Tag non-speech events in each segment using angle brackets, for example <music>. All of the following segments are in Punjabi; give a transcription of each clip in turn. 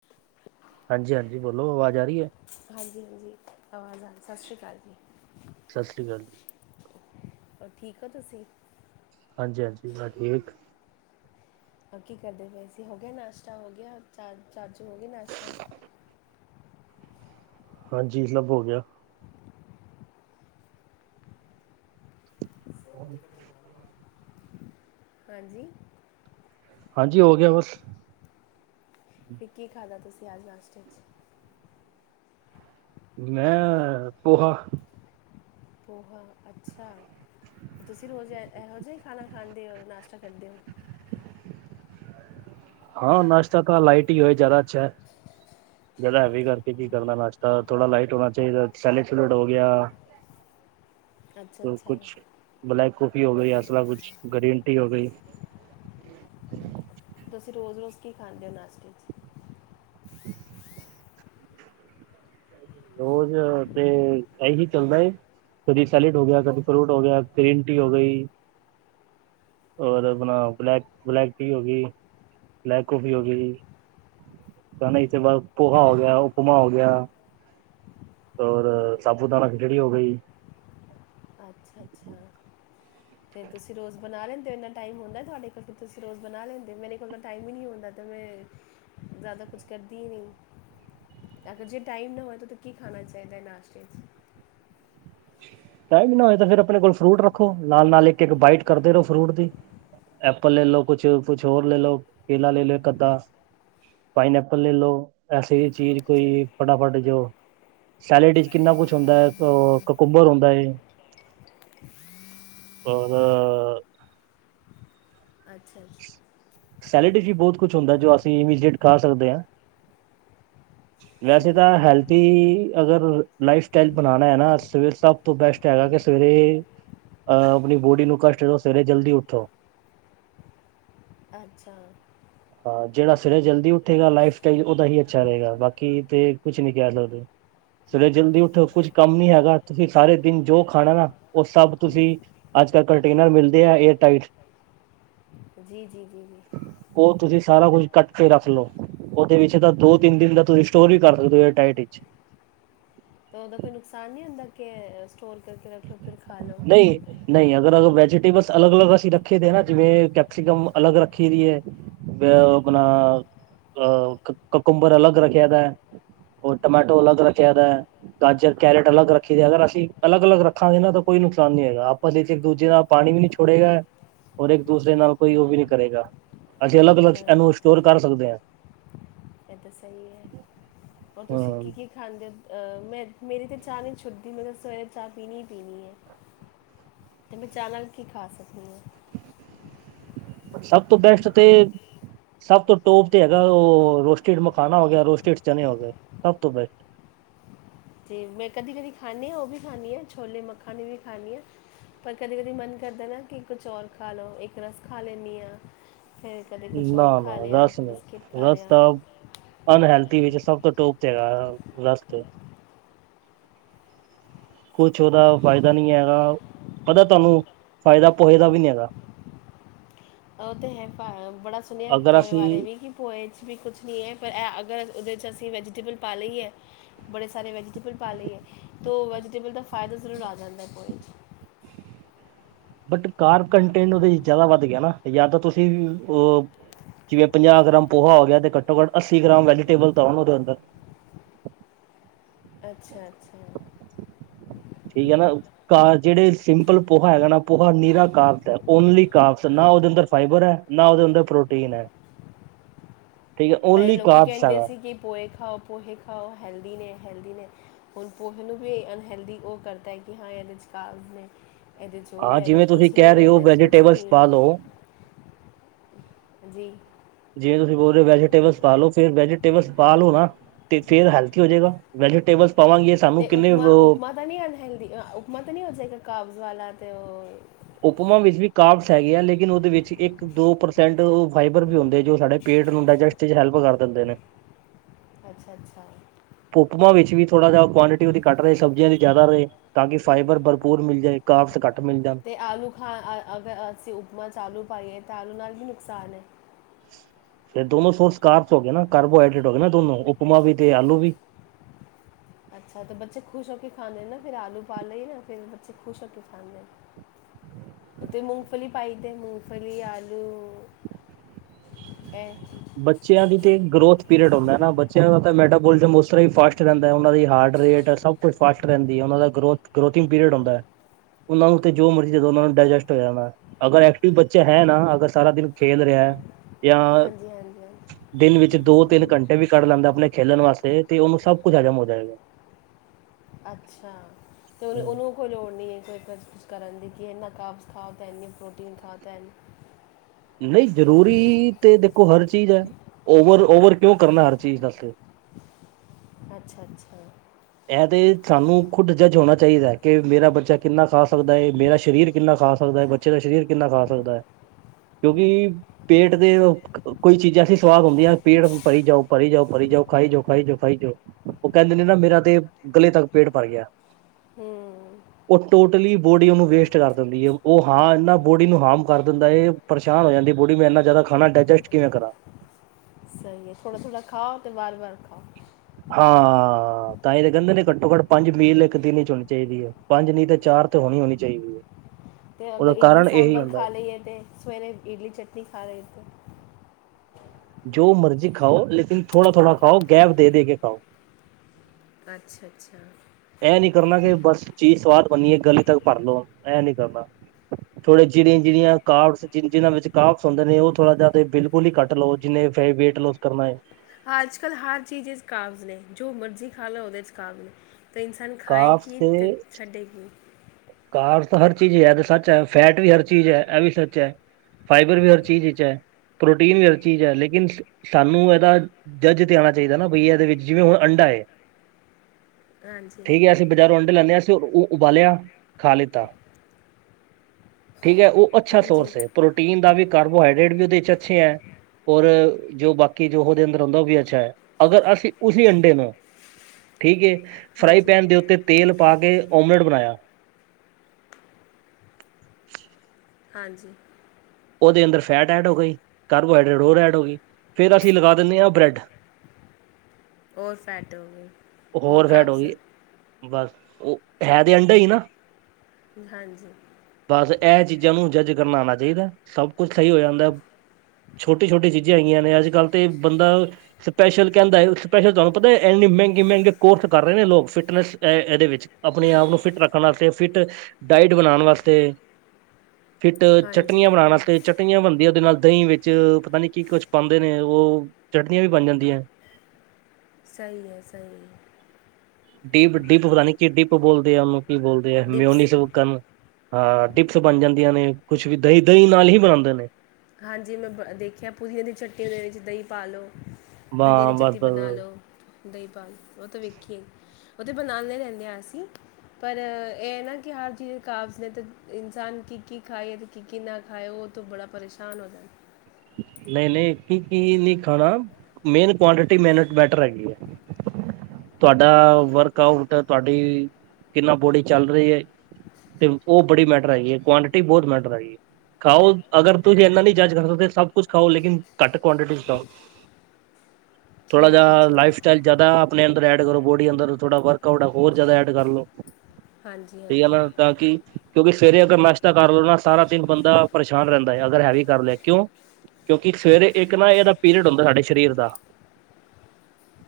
<inaudible> ਹਾਂਜੀ ਹਾਂਜੀ ਬੋਲੋ, ਆਵਾਜ਼ ਆ ਰਹੀ ਹੈ। ਹਾਂਜੀ ਹਾਂਜੀ ਆਵਾਜ਼ ਆ ਰਹੀ, ਸਤਿ ਸ਼੍ਰੀ ਅਕਾਲ ਜੀ। ਸਤਿ ਸ਼੍ਰੀ ਅਕਾਲ ਜੀ। ਹੋਰ ਠੀਕਓ ਤੁਸੀਂ? ਹਾਂਜੀ ਹਾਂਜੀ ਮੈਂ ਠੀਕ। ਅੋਹ ਕੀ ਕਰਦੇ ਪਏ ਸੀ, ਹੋ ਗਿਆ ਨਾਸ਼ਤਾ ਹੋ ਗਿਆ ਚਾ ਚਾਚੂ ਹੋ ਗਈ ਨਾਸ਼ਤਾ ਹਾਂਜੀ ਸੱਭ ਹੋ ਗਿਆ। ਹਾਂ ਹਾਂਜੀ। ਹਾਂਜੀ ਹੋ ਗਿਆ ਬਸ ਫਿਰ ਕੀ ਖਾਣਾ ਤੁਸੀਂ ਅੱਜ ਨਾਸਤੇ ਚ? ਮੈਂ ਪੋਹਾ। ਪੋਹਾ ਅੱਛਾ, ਤੁਸੀਂ ਰੋਜ਼ ਇਹ ਇਹੋ ਜਿਹਾ ਹੀ ਖਾਣਾ ਖਾਂਦੇ ਹੋ, ਨਾਸ਼ਤਾ ਕਰਦੇ ਹੋ? ਹਾਂ ਨਾਸ਼ਤਾ ਤਾਂ ਲਾਈਟ ਹੀ ਹੋਏ ਜ਼ਿਆਦਾ ਅੱਛਾ ਏ। ਜਿਆਦਾ ਹੈਵੀ ਕਰਕੇ ਕੀ ਕਰਨਾ ਨਾਸ਼ਤਾ ਥੋੜਾ ਲਾਈਟ ਹੋਣਾ ਚਾਹੀਦਾ ਸੈਲਡ ਸੂਲਡ ਹੋ ਗਿਆ ਅੱਛਾ ਅੱਛਾ ਕੁੱਛ ਬਲੈਕ ਕੌਫੀ ਹੋ ਗਈ, ਇਸ ਤਰਾਂ ਕੁਛ ਗਰੀਨ ਟੀ ਹੋ ਗਈ। ਤੁਸੀਂ ਰੋਜ਼ ਰੋਜ਼ ਕੀ ਖਾਂਦੇ ਹੋ? ਨਾਸ਼ਤੇ 'ਚ। <inaudible> ਰੋਜ਼ ਤੇ ਆਹੀ ਹੀ ਚੱਲਦਾ ਏ। ਕਦੀ ਸੈਲਡ ਹੋ ਗਿਆ, ਕਦੀ ਫਰੂਟ ਹੋ ਗਿਆ, ਗ੍ਰੀਨ ਟੀ ਹੋ ਗਈ। ਔਰ ਆਪਣਾ ਬਲੈਕ ਬਲੈਕ ਟੀ ਹੋ ਗਈ, ਬਲੈਕ ਕੌਫੀ ਹੋ ਗਈ। ਤਾਂ ਨਹੀਂ ਤੇ ਪੋਹਾ ਹੋ ਗਿਆ, ਉਪਮਾ ਹੋ ਗਿਆ। ਔਰ ਸਾਬੂ ਦਾਨ ਖਿਚੜੀ ਹੋ ਗਈ। ਅੱਛਾ ਅੱਛਾ। ਫਿਰ ਤੁਸੀਂ ਰੋਜ਼ ਬਣਾ ਲੈਂਦੇ ਹੋ, ਇੰਨਾ ਟਾਈਮ ਹੁੰਦਾ ਤੁਹਾਡੇ ਕੋਲ ਕੇ ਤੁਸੀਂ ਰੋਜ਼ ਬਣਾ ਲੈਂਦੇ ਹੋ, ਮੇਰੇ ਕੋਲ ਤਾਂ ਟਾਈਮ ਹੀ ਨਹੀਂ ਹੁੰਦਾ ਅਤੇ ਮੈਂ ਜ਼ਿਆਦਾ ਕੁਛ ਕਰਦੀ ਹੀ ਨਹੀਂ। ਅਗਰ ਜੇ ਟਾਈਮ ਨਾ ਹੋਏ ਤਾਂ ਕੀ ਖਾਣਾ ਚਾਹੀਦਾ ਹੈ ਨਾਸ਼ਤੇ ਚ? ਟਾਈਮ ਨਾ ਹੋਏ ਤਾਂ ਫਿਰ ਆਪਣੇ ਕੋਲ ਫਰੂਟ ਰੱਖੋ ਨਾਲ, ਨਾਲ ਇੱਕ, ਇੱਕ ਬਾਈਟ ਕਰਦੇ ਰਹੋ ਫਰੂਟ ਦੀ। ਐਪਲ ਲੈ ਲੋ ਕੁਛ ਕੁਛ ਹੋਰ ਲੈ ਲੋ ਕੇਲਾ ਲੈ ਲਓ ਇਕ ਅੱਧਾ। ਪਾਈਨ ਐਪਲ ਲੈ ਲੋ ਐਸੀ ਚੀਜ਼। ਕੋਈ ਫਟਾਫਟ ਜੋ ਸੈਲਡ ਚ ਕਿੰਨਾ ਕੁਛ ਹੁੰਦਾ ਹੈ ਉਹ ਕਕੁੰਬਰ ਹੁੰਦਾ ਔਰ। ਅੱਛਾ ਅੱਛਾ। ਸੈਲਡ ਵਿੱਚ ਵੀ ਬਹੁਤ ਕੁਛ ਹੁੰਦਾ ਜੋ ਅਸੀਂ ਇਮੀਜੇਏਟ ਖਾ ਸਕਦੇ ਹਾਂ। ਵੈਸੇ ਤਾਂ ਹੈਲਥੀ ਅਗਰ ਲਾਈਫ ਸਟਾਈਲ ਬਣਾਉਣਾ ਹੈ ਨਾ ਸਵੇਰੇ ਸਭ ਤੋਂ ਬੈਸਟ ਹੈਗਾ ਕਿ ਸਵੇਰੇ। ਅਹ ਆਪਣੀ ਬੋਡੀ ਨੂੰ ਕਸ਼ਟ ਦੋ ਸਵੇਰੇ ਜਲਦੀ ਉੱਠੋ। ਅੱਛਾ। ਹਾਂ, ਜਿਹੜਾ ਸਵੇਰੇ ਜਲਦੀ ਉੱਠੇਗਾ ਲਾਈਫ ਸ ਉਹਦਾ ਹੀ ਅੱਛਾ ਰਹੇਗਾ ਬਾਕੀ ਤੇ ਕੁਛ ਨੀ ਕਹਿ ਸਕਦੇ। ਸਵੇਰੇ ਜਲਦੀ ਉੱਠੋ ਕੁੱਝ ਕੰਮ ਨੀ ਹੈਗਾ ਤੁਸੀਂ ਸਾਰੇ ਦਿਨ ਜੋ ਖਾਣਾ ਨਾ ਓ ਸਭ ਤੁਸੀਂ ਅੱਜ ਕੱਲ ਕੰਟੇਨਰ ਮਿਲਦੇ ਐ ਏਅਰ ਟਾਈਟ ਜੀ ਜੀ ਜੀ ਜੀ। ਓ ਤੁਸੀਂ ਸਾਰਾ ਕੁਝ ਕੱਟ ਕੇ ਰੱਖਲੋ। ਉਹਦੇ ਵਿੱਚ ਤਾਂ ਦੋ ਤਿੰਨ ਦਿਨ ਦਾ ਤੁਸੀ ਰਿਸਟੋਰ ਵੀ ਕਰ ਸਕਦੇ ਹੋ ਏ ਡਾਈਟ ਵਿੱਚ। ਤਾਂ ਉਹਦਾ ਕੋਈ ਨੁਕਸਾਨ ਨਹੀਂ ਹੁੰਦਾ ਕਿ ਸਟੋਰ ਕਰਕੇ ਰੱਖਲੋ ਫਿਰ ਖਾਲੋ। ਨਈ। ਨਈ, ਅਗਰ ਅਗ ਵੈਜੀਟੇਬਲਸ ਅਲੱਗ ਅਲੱਗ ਅਸੀਂ ਰੱਖੇ ਦੇ ਨਾ ਜਿਵੇਂ ਕੈਪਸੀਕਮ ਅਲੱਗ ਰੱਖੀ ਦੀ ਐ। ਅ ਆਪਣਾ ਅ ਕੁਕਮਬਰ ਅਲੱਗ ਰੱਖਿਆ ਦਾ। ਓ ਟਮਾਟੋ ਅਲੱਗ ਰੱਖਿਆ ਦਾ ਗਾਜਰ ਕੈਰੇਟ ਅਲੱਗ ਰੱਖੀ ਦਾ ਅਗਰ ਅਸੀਂ ਅਲੱਗ ਅਲੱਗ ਰੱਖਾਂਗੇ ਨਾਂ ਤਾਂ ਕੋਈ ਨੁਕਸਾਨ ਨੀ ਹੈਗਾ ਆਪਸ ਦੇ ਵਿੱਚ ਇੱਕ ਦੂਜੇ ਨਾਲ ਪਾਣੀ ਵੀ ਨੀ ਛੋੜੇਗਾ। ਔਰ ਇੱਕ ਦੂਸਰੇ ਨਾਲ ਕੋਈ ਉਹ ਵੀ ਨੀ ਕਰੇਗਾ ਅਸੀਂ ਅਲੱਗ ਅਲੱਗ ਇਹਨੂੰ ਸਟੋਰ ਕਰ ਸਕਦੇ ਆ। ਏ ਤਾਂ ਸਹੀ ਐ ਔਰ ਤੁਸੀਂ ਕੀ ਹਾਂ ਕੀ ਖਾਂਦੇ ਮੈਂ ਮੇਰੀ ਤਾਂ ਚਾਹ ਨੀ ਛੁੱਡਦੀ ਮੈਂ ਸਵੇਰੇ ਚਾਹ ਪੀਣੀ ਈ ਪੀਣੀ ਐ। ਤੇ ਮੈਂ ਚਾਹ ਨਾਲ ਕੀ ਖਾ ਸਕਦੀ ਆ। ਸਭ ਤੋਂ ਬੈਸਟ ਤੇ ਸਭ ਤੋਂ ਟੋਪ ਤੇ ਹੈਗਾ ਉਹ ਰੋਸਟਡ ਮਖਾਨਾ ਹੋ ਗਿਆ ਰੋਸਟਡ ਚਨੇ ਹੋ ਗਏ ਸਭ ਤੋਂ ਬੈਸਟ। ਤੇ ਮੈਂ ਕਦੀ ਕਦੀ ਖਾਣੀ ਆ ਓ ਵੀ ਖਾਣੀ ਆ ਛੋਲੇ ਮਖਾਣੇ ਵੀ ਖਾਣੀ ਆ। ਪਰ ਕਦੀ ਕਦੀ ਮਨ ਕਰਦਾ ਨਾ ਕਿ ਕੁਛ ਔਰ ਖਾ ਲੋ ਇੱਕ ਰਸ ਖਾ ਲੈਣੀ ਆ ਫਿਰ। ਕਦੇ ਕੁਛ ਨਾ ਹੋਰ ਖਾ ਨਾ ਲਿਆ ਰਸ ਬਿਸਕਿਟ ਨਹੀਂ ਖਾ ਰਸ ਲਿਆ। ਤਾਂ ਅਨਹੈਲਥੀ ਵਿੱਚ ਸਭ ਤੋਂ ਟੋਪ ਤੇ ਹੈਗਾ ਰਸ ਤੇ, ਕੁਛ ਉਹਦਾ ਫ਼ਾਇਦਾ ਨੀ ਹੈਗਾ ਪਤਾ ਤੁਹਾਨੂੰ ਫ਼ਾਇਦਾ ਪੁਹੇ ਦਾ ਵੀ ਨੀ ਹੈਗਾ। ਓ ਤੇ ਹੈ ਪਰ ਬੜਾ ਸੁਣਿਆ ਅਗਰ ਪੋਹੇ ਅਸੀਂ ਬਾਰੇ ਵੀ ਕਿ ਪੋਹੇ 'ਚ ਵੀ ਕੁਛ ਨੀ ਐ ਪਰ ਅਗਰ ਉਹਦੇ 'ਚ ਅਸੀਂ ਵੈਜੀਟੇਬਲ ਪਾ ਲਈਏ ਬੜੇ ਸਾਰੇ ਵੈਜੀਟੇ ਬਲ ਪਾ ਲਈਏ ਤੋਂ ਵੈਜੀਟੇਬਲ ਦਾ ਫਾਇਦਾ ਜ਼ਰੂਰ ਆ ਜਾਂਦਾ ਪੋਹੇ 'ਚ। ਬਟ ਕਾਰ ਕੰਟੈਂਟ ਉਹਦੇ ਚ ਜ਼ਿਆਦਾ ਵੱਧ ਗਿਆ ਨਾ ਜਾਂ ਤਾਂ ਤੁਸੀਂ ਓ, ਜਿਵੇਂ ਪੰਜਾਹ ਗ੍ਰਾਮ ਪੋਹਾ ਹੋ ਗਿਆ ਤੇ ਘੱਟੋ ਘੱਟ ਅੱਸੀ ਗ੍ਰਾਮ ਵੈਜੀਟੇਬਲ ਤਾਂ ਹੋਣ ਉਹਦੇ ਅੰਦਰ ਅੱਛਾ ਅੱਛਾ। ਠੀਕ ਐ ਨਾ। ਤਾਂ ਜਿਹੜੇ ਸਿੰਪਲ ਪੋਹਾ ਹੈਗਾ ਨਾ ਪੋਹਾ ਨੀਰਾ ਕਾਪਸ ਐ ਓਨਲੀ ਕਾਪਸ ਨਾ ਉਹਦੇ ਅੰਦਰ ਫਾਈਬਰ ਐ। ਨਾ ਉਹਦੇ ਅੰਦਰ ਪ੍ਰੋਟੀਨ ਐ। <inaudible> ਪਹਿਲੇ ਲੋਕੀ ਕਾਰਬਸ ਕਹਿੰਦੇ ਹੈਗਾ ਸੀ ਕਿ ਪੋਹੇ ਖਾਓ ਪੋਹੇ ਖਾਓ ਹੈਲਦੀ ਨੇ ਹੈਲਦੀ ਨੇ। ਹੁਣ ਪੋਹੇ ਨੂੰ ਵੀ ਅਨਹਲਦੀ ਓ ਕਰਤਾਂ ਕਿ ਹਾਂ ਇਹਦੇ ਚ <unintelligible> ਨੇ। ਇਹਦੇ ਚ ਓ ਹਾਂ ਐ ਇਹਦੇ ਚ ਜਿਵੇਂ ਤੁਸੀਂ ਕੁਛ ਨੀ ਕਹਿ ਐ ਰਹੇ ਹੋ ਇਹਦੇ ਚ ਕੁਛ ਵੈਜੀਟੇਬਲਸ ਨੀ ਐ। ਪਾ ਲਓ ਜੀ। ਜਿਵੇਂ ਤੁਸੀਂ ਬੋਲ ਰੇ ਓ ਵੈਜੀਟੇਬਲਸ ਪਾ ਲੋ, ਫਿਰ ਵੈਜੀਟੇਬਲਸ ਪਾ ਲੋ ਨਾ। ਤੇ ਫੇਰ ਹੈਲਥੀ ਹੋਜੇਗਾ ਵੈਜੀਟੇਬਲ- ਤੇ ਉਪਮਾ-ਉਪਮਾ ਤਾਂ ਨੀ ਅਨ-ਹੈਲਥੀ ਉਪਮਾ ਤਾਂ ਨੀ ਹੋਜੇਗਾ ਕਾਵਸ ਵਾਲਾ ਤੇ ਓ, ਉਪਮਾ ਵਿੱਚ ਵੀ ਕਾਵਸ ਹੈਗੇ ਆ ਲੇਕਿਨ ਉਹਦੇ ਵਿੱਚ ਇੱਕ ਦੋ ਪਰਸੈਂਟ ਉਹ ਫਾਈਬਰ ਵੀ ਹੁੰਦੇ ਜੋ ਸਾਡੇ ਪੇਟ ਨੂੰ ਡਾਇਜੈਸਟ ਚ ਹੈਲਪ ਕਰ ਦਿੰਦੇ ਨੇ। ਅੱਛਾ, ਅੱਛਾ। ਉਪਮਾਂ ਵਿੱਚ ਵੀ ਥੋੜਾ ਜਾ ਕੁਆਂਟਿਟੀ ਉਹਦੀ ਘੱਟ ਰਹੇ ਸਬਜ਼ੀਆਂ ਦੀ ਜ਼ਿਆਦਾ ਰਹੇ। ਤਾਂ ਕਿ ਫਾਈਬਰ ਭਰਪੂਰ ਮਿਲ ਜਾਏ ਕਾਵਸ ਘੱਟ ਮਿਲ ਜਾਣ। ਤੇ ਆਲੂ ਖਾ ਅਗਰ ਅਸੀਂ ਉਪਮਾ ਚ ਆਲੂ ਪਾਈਏ ਤਾਂ ਆਲੂ ਨਾਲ ਵੀ ਨੁਕਸਾਨ ਐ। ਫੇਰ ਦੋਨੋਂ ਸੋਰਸ ਕਾਬਸ ਹੋ ਗਏ ਨਾ ਕਾਰਬੋਹਾਈਡਰੇਟ ਹੋ ਗਏ ਨਾ ਦੋਨੋਂ। ਉਪਮਾ ਵੀ ਤੇ ਆਲੂ ਵੀ। ਅੱਛਾ ਤੇ ਬੱਚੇ ਖੁਸ਼ ਹੋ ਕੇ ਖਾਂਦੇ ਨਾ ਫਿਰ ਆਲੂ ਪਾ ਲਈਏ ਨਾ ਫਿਰ ਬੱਚੇ ਖੁਸ਼ ਹੋ ਕੇ ਖਾਂਦੇ ਨੇ। ਉਤੇ ਮੂੰਗਫਲੀ ਪਾਈ ਦੇ ਮੂੰਗਫਲੀ, ਆਲੂ ਐ। ਬੱਚਿਆਂ ਦੀ ਤੇ ਗਰੋਥ ਪੀਰੀਅਡ ਹੁੰਦਾ ਨਾ ਬੱਚਿਆਂ ਦਾ ਤਾਂ ਮੈਟਾਬੋਲਿਜਮ ਉਸ ਤਰ੍ਹਾਂ ਹੀ ਫਾਸਟ ਰੈਂਦਾ। ਉਹਨਾਂ ਦੀ ਹਾਰਟ ਰੇਟ ਸਭ ਤੋਂ ਫਾਸਟ ਰੈਂਦੀ ਐ। ਉਹਨਾਂ ਦਾ ਗਰੋਥ ਗਰੋਥਿੰਗ ਪੀਰੀਅਡ ਹੁੰਦਾ ਐ। ਉਹਨਾਂ ਨੂੰ ਤੇ ਜੋ ਮਰਜ਼ੀ ਦੋ ਉਹਨਾ ਨੂੰ ਡਾਇਜੈਸਟ ਹੋ ਜਾਂਦਾ। ਅਗਰ ਐਕਟਿਵ ਬੱਚੇ ਹੈ ਨਾ ਅਗਰ ਸਾਰਾ ਦਿਨ ਖੇਲ ਰਿਹਾ ਜਾਂ ਜੀ, ਹਾਂਜੀ, ਹਾਂਜੀ। ਦਿਨ ਵਿੱਚ ਦੋ-ਤਿੰਨ ਘੰਟੇ ਵੀ ਕੱਢ ਲੈਂਦਾ ਆਪਣੇ ਖੇਲਣ ਵਾਸਤੇ ਤੇ ਉਹਨੂੰ ਸਭ ਕੁਝ ਹਜ਼ਮ ਹੋ ਜਾਏਗਾ। ਅੱਛਾ ਤੇ ਉਹ ਉਹਨੂੰ ਕੋਈ ਲੋੜ ਨਈ ਐ ਕੋਈ ਕੁਝ ਕਰਨ ਦੀ ਕਿ ਇੰਨਾ ਕਾਵਜ਼ ਖਾਓ ਤੇ ਪ੍ਰੋਟੀਨ ਖਾਓ ਤੇ ਏਨੀਂ ਨਈਂ ਜ਼ਰੂਰੀ ਤੇ ਦੇਖੋ ਹਰ ਚੀਜ਼ ਐ ਓਵਰ-ਓਵਰ ਕਿਉਂ ਕਰਨਾ ਹਰ ਚੀਜ਼ ਦੱਸ। ਅੱਛਾ, ਅੱਛਾ। ਇਹ ਤੇ ਸਾਨੂੰ ਖੁੱਦ ਜੱਜ ਹੋਣਾ ਚਾਈਦਾ ਐ ਕਿ ਮੇਰਾ ਬੱਚਾ ਕਿੰਨਾ ਖਾ ਸਕਦਾ ਐ। ਮੇਰਾ ਸਰੀਰ ਕਿੰਨਾ ਖਾ ਸਕਦਾ ਐ। ਬੱਚੇ ਦਾ ਸਰੀਰ ਕਿੰਨਾ ਖਾ ਸਕਦਾ ਐ ਕਿਉਂਕਿ ਪੇਟ ਦੇ ਕੋਈ ਚੀਜ਼ਾਂ ਏਸੀ ਸਵਾਦ ਹੁੰਦੀਆਂ ਪੇਟ ਭਰੀ ਜਾਓ, ਭਰੀ ਜਾਓ, ਭਰੀ ਜਾਓ, ਖਾਈ ਜਾਓ, ਖਾਈ ਜਾਓ, ਖਾਈ ਜਾਓ। ਉਹ ਕੈਂਦੇ ਨੇ ਨਾ ਮੇਰਾ ਤੇ ਗਲੇ ਤੱਕ ਪੇਟ ਭਰ ਗਿਆ। ਹਂ ਉਹ ਟੋਟਲੀ ਬੋਡੀ ਉਹਨੂੰ ਵੇਸਟ ਕਰ ਦਿੰਦੀ ਐ। ਉਹ ਹਾਂ ਇਹਨਾਂ ਬੋਡੀ ਨੂੰ ਹਾਰਮ ਕਰ ਦਿੰਦਾ ਐ। ਪਰੇਸ਼ਾਨ ਹੋ ਜਾਂਦੀ ਬੋਡੀ ਮੈਂ ਇੰਨਾ ਜ਼ਿਆਦਾ ਖਾਣਾ ਡਾਇਜਸਟ ਕਿਵੇਂ ਕਰਾਂ। ਸਈ ਐ। ਥੋੜਾ-ਥੋੜਾ ਖਾਓ, ਤੇ ਬਾਰ-ਬਾਰ ਖਾਓ। ਹਾਂ। ਤਾਂਹੀ ਤੇ ਕੈਂਦੇ ਨੇ ਘੱਟੋ-ਘੱਟ ਪੰਜ ਮੀਲ ਇੱਕ ਦਿਨ ਚ ਹੋਣੀ ਚਾਈਦੀ ਐ। ਪੰਜ ਨੀ ਤੇ ਚਾਰ ਤੇ ਹੋਣੀ-ਹੋਣੀ ਚਾਈਦੀ ਐ। ਤੇ ਅਗਰ ਇਡਲੀ ਸਾਂਬਰ ਖਾ ਹੈ ਲਈਏ ਤੇ ਸਵੇਰੇ ਇਡਲੀ ਚਟਨੀ ਖਾ ਲਈ ਤੇ ਜੋ ਮਰਜ਼ੀ ਖਾਓ, ਲੇਕਿਨ ਥੋੜਾ-ਥੋੜਾ ਖਾਓ, ਗੈਪ ਦੇ ਦੇ ਕੇ ਖਾਓ। ਅੱਛਾ, ਅੱਛਾ। ਇਹ ਨ੍ਹੀਂ ਕਰਨਾ ਕਿ ਬਸ ਚੀਜ਼ ਸਵਾਦ ਬਣੀ ਏ ਗਲੇ ਤੱਕ ਭਰ ਲਓ। ਇਹ ਨ੍ਹੀਂ ਕਰਨਾ। ਥੋੜੇ ਜਿਹੜੀਆਂ-ਜਿਹੜੀਆਂ ਕਾਵਸ ਜਿਨ੍ਹਾਂ ਵਿੱਚ ਕਾਵਸ ਹੁੰਦੇ ਨੇ ਉਹ ਥੋੜਾ ਜਿਹਾ ਬਿਲਕੁਲ ਹੀ ਘੱਟ ਲਓ। ਜਿੰਨੇ ਫੇ ਵੇਟ ਲੋਸ ਕਰਨਾ ਏ। ਅੱਜ-ਕੱਲ੍ਹ ਹਰ ਚੀਜ਼ ਚ ਕਾਵਜ਼ ਨੇ ਜੋ ਮਰਜ਼ੀ ਖਾ ਲਓ ਉਹਦੇ ਚ ਕਾਵਜ਼ ਨੇ। ਤੇ ਇਨਸਾਨ ਖਾਏ ਕਾਫ ਕੀ ਤੇ ਛੱਡੇ ਕੀ। ਕਾਵਜ ਤਾਂ ਹਰ ਚੀਜ਼ ਐ ਏ ਤਾਂ ਸੱਚ ਐ। ਫੈਟ ਵੀ ਹਰ ਚੀਜ਼ ਐ। ਇਹ ਵੀ ਸੱਚ ਐ। ਫਾਈਬਰ ਵੀ ਹਰ ਚੀਜ਼ ਇੱਚ ਐ। ਪ੍ਰੋਟੀਨ ਵੀ ਹਰ ਚੀਜ਼ ਐ ਲੇਕਿਨ ਸਾਨੂੰ ਇਹਦਾ ਜੱਜ ਤੇ ਆਣਾ ਚਾਈਦਾ ਨਾ ਬਈ ਇਹਦੇ ਵਿੱਚ ਜਿਵੇਂ ਹੁਣ ਅੰਡਾ ਏ। ਹਾਂਜੀ। ਅਸੀਂ ਬਜ਼ਾਰੋਂ ਆਂਡੇ ਲਿਆਂਦੇ। ਅਸੀਂ ਉਹਨੂੰ ਉਬਾਲਿਆ ਤੇ ਖਾ ਲਿੱਤਾ। ਠੀਕ ਐ। ਉਹ ਅੱਛਾ ਹੂੰ ਜੀ ਸੋਰਸ ਐ ਪ੍ਰੋਟੀਨ ਦਾ ਵੀ ਕਾਰਬੋਹਾਈਡਰੇਟ ਵੀ ਉਹਦੇ ਇੱਚ ਅੱਛੇ ਐ। ਔਰ ਜੋ ਬਾਕੀ ਜੋ ਉਹਦੇ ਅੰਦਰ ਹੁੰਦਾ ਦਾ ਉਹ ਵੀ ਅੱਛਾ ਐ, ਅਗਰ ਅਸੀਂ ਉਸੀ ਅੰਡੇ ਨੂੰ ਠੀਕ ਏ, ਫਰਾਈ ਹਾਂਜੀ ਪੈਨ ਦੇ ਉੱਤੇ ਤੇਲ ਪਾ ਕੇ ਓਮਲੇਟ ਬਣਾਇਆ <inaudible> ਹਾਂਜੀ। ਉਹਦੇ ਅੰਦਰ ਫੈਟ ਐਡ ਹੋ ਗਈ ਕਾਰਬੋਹਾਈਡਰੇਟ ਹੋਰ ਐਡ ਹੋ ਗਈ ਫੇਰ ਅਸੀਂ ਲਗਾ ਦਿੰਣੇ ਆਂ ਬ੍ਰੈਡ। ਹੋਰ ਫੈਟ ਹੋ ਗਈ ਹੋਰ ਕਾਬਜ਼। ਬੱਸ ਓ ਹੈ ਤੇ ਅੰਡਾ ਈ ਏਨਾ। ਤੇ ਹਾਂਜੀ। ਬਸ ਐਹ ਚੀਜ਼ਾਂ ਨੂੰ ਜੱਜ ਕਰਨਾ ਆਨਾ ਚਾਈਦੈ। ਸਭ ਕੁਝ ਸਈ ਹੋ ਜਾਂਦੈ। ਛੋਟੀ-ਛੋਟੀ ਚੀਜਾਂ ਹੈਗੀਆਂ ਨੇ ਆੱਜ-ਕਾੱਲ ਤੇ ਬੰਦਾ ਸਪੈਸ਼ਲ ਕੈਂਦੈ, ਸਪੈਸ਼ਲ ਤੁਆਨੂੰ ਪਤੈ ਐਂਨੀ ਮੈਂਗੇ-ਮੈਂਗੇ ਕੋਰਸ ਕਰ ਰਏ ਨੇ ਲੋਗ, ਫਿਟਨੈਸ ਐ ਐਦੇ ਵਿੱਚ। ਆਪਣੇ ਆਪ ਨੂੰ ਫਿੱਟ ਰੱਖਨ ਆਸਤੇ, ਫਿੱਟ ਡਾਇਟ ਬਨਾਨ ਵਾਸਤੇ ਫਿੱਟ ਹਾਂਜੀ ਚਟਨੀਆਂ ਬਨਾਨ ਆ ਹਾਂਜੀ ਚਟਨੀਆਂ ਬਨਦੀਆਂ ਓਦੇ ਨਾਲ ਦਈਂ ਵਿੱਚ ਪਤਾ ਨੀ ਕੀ ਕੁਛ ਪਾਂਦੇ ਨੇ ਓ ਚਟਨੀਆਂ ਵੀ ਬਨ ਜਾਂਦੀਐ। ਸਈ ਐ-ਸਈ ਐ। ਡੀਪ ਡਿਪ ਪਤਾ ਨੀ ਕੀ ਡਿਪ ਬੋਲਦੇ ਆ ਓਨੂੰ ਕੀ ਬੋਲਦੇ ਐ ਡਿਪਸ ਮਿਓਨਿਸ ਲੋਕਾਂ ਨੂੰ ਹਾਂ, ਡਿਪਸ ਬਨ ਜਾਂਦੀਆਂ ਨੇ। ਕੁਛ ਵੀ ਦਈਂ, ਦਈਂ ਨਾਲ ਹੀ ਬਨਾਂਦੇ ਨੇ। ਹਾਂਜੀ ਮੈਂ ਬ ਦੇਖਿਆ ਪੂਹੇਂ ਦੀ ਚੱਟੀਂ ਦੇ ਵਿੱਚ ਦਈਂ ਪਾ ਲੋ। ਧਨੀਏ ਦੀ ਵਾਹ ਬਸ ਚੱਟੀ ਬਨਾ ਲੋ। ਦਈਂ ਭਾਲ ਓ ਤੇ ਵੇਖੇਆ ਈ ਓ ਤੇ ਬਣਾਨਦੇ ਰੇਨੇਂ ਆਂ ਅਸੀ। ਪਰ ਐ ਨਾ ਕਿ ਹਰ ਚੀਜ਼ ਕਾਬਜ਼ ਨੇ ਤੇ ਇਨਸਾਨ ਕੀ-ਕੀ ਖਾਈਏ ਤੇ ਕੀ-ਕੀ ਨਾ ਖਾਏ ਓ ਤੇ ਬੜਾ ਪਰੇਸ਼ਾਨ ਹੋ ਜਾਏ। ਨਈ-ਨਈ ਕੀ-ਕੀ ਏ ਨਈ ਖਾਣਾ। ਮੇਨ ਕੁਆਂਟਟੀ ਮੇਨਤ ਬੈਟਰ ਹੈਗੀ ਐ। ਤੁਆਡਾ ਵਰਕ ਆਊਟ ਤੁਆਡੀ ਕਿੰਨਾ ਬੋਡੀ ਚੱਲ ਰਈ ਏ ਤੇ ਓ ਬੜੀ ਮੈਟਰ ਹੈਗੀ ਏ, ਕੁਆਂਟਟੀ ਬੋਤ ਮੈਟਰ ਹੈਗੀ ਏ। ਖਾਓ ਅਗਰ ਤੁਹੀ ਐਨਾ ਨੀ ਜੱਜ ਕਰ ਸਕਦੇ ਸਭ ਕੁਛ ਖਾਓ ਲੇਕਿਨ ਘੱਟ ਕੁਆਂਟਟੀ 'ਚ ਖਾਓ। ਥੋੜਾ ਜਾ ਠੀਕ ਹੈ ਠੀਕ ਲਾਈਫ ਹੈ। ਸਟਾਈਲ ਜਿਆਦਾ ਆਪਣੇ ਅੰਦਰ ਐਡ ਕਰੋ। ਬੋਡੀ ਅੰਦਰ ਥੋੜਾ ਵਰਕਆਊਟ ਆ ਹੋਰ ਜ਼ਿਆਦਾ ਐਡ ਕਰ ਲੋ। ਹਾਂਜੀ ਥ੍ਰੀ ਹਾਂਜੀ ਐਮ ਐਮ ਹਾਂਜੀ ਤਾਂ ਕੀ ਕਿਉਂਕਿ ਸਵੇਰੇ ਅਗਰ ਨਸ਼ਤਾ ਕਰ ਲੋ ਨਾ ਸਾਰਾ ਤਿੰਨ ਬੰਦਾ ਪਰੇਸ਼ਾਨ ਰੈਂਦੈ, ਅਗਰ ਹੈਵੀ ਕਰ ਲੇਐ ਕਿਉਂ ਕਿਉਂਕਿ ਸਵੇਰੇ ਏੱਕ ਨਾ ਏਦਾ ਪੀਰੀਅਡ ਹੁੰਦੈ ਸਾਡੇ ਸ਼ਰੀਰ ਦਾ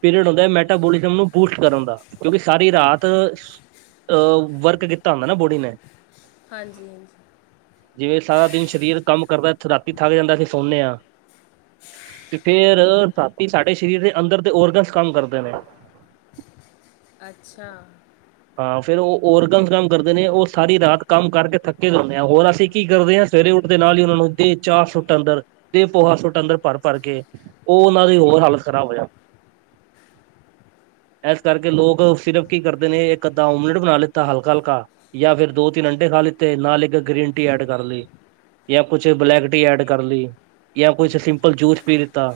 ਪੀਰੀਅਡ ਹੁੰਦੈ ਮੈਟਾਬੋਲਿਜ਼ਮ ਨੂੰ ਬੂਸਟ ਕਰਨ ਦਾ ਕਿਉਂਕਿ ਸਾਰੀ ਰਾਤ ਅ ਵਰਕ ਕੀਤਾ ਹੁੰਦੈ ਨਾ, ਬੋਡੀ ਨੇ। ਹਾਂਜੀ-ਹਾਂਜੀ। ਜਿਵੇਂ ਸਾਰਾ ਦਿਨ ਸ਼ਰੀਰ ਕੰਮ ਕਰਦੈ ਏੱਥ ਰਾਤੀ ਥੱਕ ਜਾਂਦੈ ਅਸੀ ਸੌਨੇਂ ਆਂ। ਫੇ ਫੇਰ ਰਾਤੀ ਸਾਡੇ ਸਰੀਰ ਦੇ ਅੰਦਰ ਦੇ ਔਰਗਨਸ ਕੰਮ ਕਰਦੇ ਨੇ। ਅੱਛਾ। ਹਾਂ ਫੇਰ ਓ ਔਰਗਨਸ ਕੰਮ ਕਰਦੇ ਨੇ ਓ ਸਾਰੀ ਰਾਤ ਕੰਮ ਕਰਕੇ ਥੱਕੇ ਦੇ ਹੁੰਨੇਂ ਆਂ। ਹੋਰ ਅਸੀ ਕੀ ਕਰਦੇ ਆਂ ਤਵੇਰੇ ਉੱਠਦੇ ਨਾਲ ਈ ਓਨਾ ਨੂੰ ਦੇ ਚਾਰ ਸ਼ੁੱਟ ਅੰਦਰ ਤੇ ਪੋਹਾ ਸੁੱਟ ਅੰਦਰ ਭਰ-ਭਰ ਕੇ ਓ ਓਨਾਂ ਦੀ ਹੋਰ ਹਾਲਤ ਖ਼ਰਾਬ ਹੋਏਆ। ਐਸ ਕਰਕੇ ਲੋਕ ਸਿਰਫ ਕੀ ਕਰਦੇ ਨੇ ਇੱਕ ਅੱਧਾ ਓਮਲੇਟ ਬਨਾ ਲਿੱਤਾ ਹਲਕਾ-ਹਲਕਾ ਯਾਂ ਫਿਰ ਦੋ-ਤਿੰਨ ਅੰਡੇ ਖਾ ਲਿੱਤੇ ਨਾਲ ਇੱਕ ਗ੍ਰੀਨ ਟੀ ਐਡ ਕਰ ਲਈ ਯਾਂ ਕੁਛ ਬਲੈਕ ਟੀ ਐਡ ਕਰ ਲਈ ਯਾਂ ਕੁਛ ਸਿੰਪਲ ਜੂਸ ਪੀ ਲਿੱਤਾ।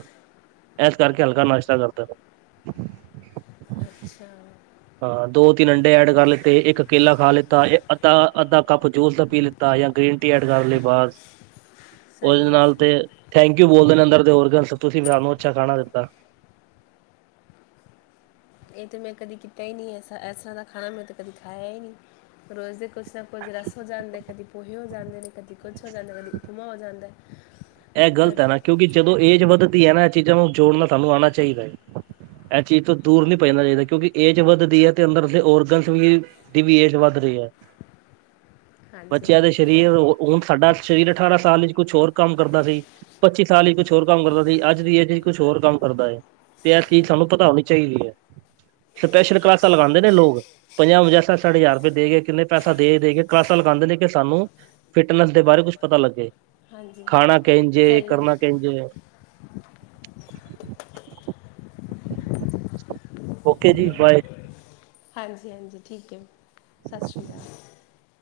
ਐਸ ਕਰਕੇ ਹਲਕਾ ਨਾਸ਼ਤਾ ਕਰਦੇ ਪੇ ਅੱਛਾ। ਹਾਂ ਦੋ ਤਿੰਨ ਅੰਡੇ ਐਡ ਕਰ ਲਿੱਤੇ, ਇੱਕ ਕੇਲਾ ਖਾ ਲਿੱਤਾ, ਏ ਅ ਤਾਂ ਅੱਧਾ ਕੱਪ ਜੂਸ ਦਾ ਪੀ ਲਿੱ ਤਾ ਯਾਂ ਗ੍ਰੀਨ ਟੀ ਐਡ ਕਰ ਲਈ ਬਾਸ ਸਹੀ ਓਦੇ ਹੈ ਨਾਲ ਤੇ ਥੈਂਕ ਯੂ ਬੋਲਦੇ ਨਾ ਅੰਦਰ ਤੇ ਹੋਰ ਗੱਲ ਸੋਚੀ ਸੀ ਕਿ ਹਾਨੂੰ ਅੱਛਾ ਖਾਣਾ ਦਿੱਤਾ। ਇਹ ਤਾਂ ਮੈਂ ਕਦੇ ਕੀਤਾ ਈ ਨੀ ਇਸ ਤਰ੍ਹਾਂ ਦਾ ਖਾਣਾ ਮੈਂ ਤਾਂ ਕਦੀ ਖਾਇਆ ਈ ਨੀ ਰੋਜ਼ ਦੇ ਕੁਛ ਨਾ ਕੁਝ ਰਸ ਹੋ ਜਾਂਦਾ ਕਦੀ ਪੋਹੇ ਹੋ ਜਾਂਦੇ ਨੇ ਕਦੀ ਕੁਛ ਹੋ ਜਾਂਦਾ ਕਦੀ ਉਪਮਾ ਹੋ ਜਾਂਦਾ। ਏ ਗ਼ਲਤ ਐ ਨਾ ਕਦੀ ਕਿਉਂਕਿ ਜਦੋਂ ਏਜ ਵੱਧਦੀ ਐ ਨਾ ਇਹ ਚੀਜ਼ਾਂ ਨੂੰ ਜੋੜਨਾ ਸਾਨੂੰ ਆਣਾ ਚਾਹੀਦਾ। ਇਹ ਚੀਜ਼ ਤੋਂ ਦੂਰ ਨੀ ਭੱਜਣਾ ਚਾਹੀਦਾ ਕਿਉਂਕਿ ਏਜ ਵੱਧਦੀ ਐ ਤੇ ਅੰਦਰ ਦੇ ਔਰਗਨ ਵੀ। ਦੀ ਵੀ ਏਜ ਵੱਧ ਰੀ ਐ। <inaudible> ਬੱਚਿਆਂ ਦੇ ਹਾਂਜੀ ਸਰੀਰ ਹੁਣ ਸਾਡਾ ਸਰੀਰ ਅਠਾਰਾਂ ਸਾਲ ਵਿੱਚ ਕੁਛ ਹੋਰ ਕੰਮ। ਕਰਦਾ ਸੀ ਪੱਚੀ ਸਾਲ ਵਿੱਚ ਕੁਛ ਹੋਰ ਕੰਮ ਕਰਦਾ ਸੀ ਅੱਜ ਦੀ ਏਜ ਵਿੱਚ ਕੁਛ ਹੋਰ ਕੰਮ ਕਰਦਾ ਏ। ਤੇ ਇਹ ਚੀਜ਼ ਸਾਨੂੰ ਪਤਾ ਹੋਣੀ ਚਾਹੀਦੀ ਐ ਸਪੈਸ਼ਲ ਕਲਾਸਾਂ ਲਗਾਂਦੇ ਨੇ ਲੋਕ। ਪੰਜਾਹ ਪੰਜਾਹ ਸੱਠ ਸੈਠ ਹਜ਼ਾਰ ਰੁਪਏ ਦੇ ਕੇ ਕਿਨੇ ਪੈਸਾ ਦੇ ਦੇ ਕੇ ਕਲਾਸਾਂ ਲਗਾਂਦੇ ਨੇ ਕਿ ਸਾਨੂੰ। ਫਿਟਨੈਸ ਦੇ ਬਾਰੇ ਕੁਛ ਪਤਾ ਲੱਗੇ ਹਾਂਜੀ ਖਾਣਾ ਕਿੰਝ ਏ ਜੇ ਸਹੀ ਹੈ। ਕਰਨਾ ਕਿੰਝ ਏ। ਓਕੇ ਜੀ ਬਾਏ। ਹਾਂਜੀ ਹਾਂਜੀ ਠੀਕ ਐ। ਸਤਿ ਸ਼੍ਰੀ ਅਕਾਲ।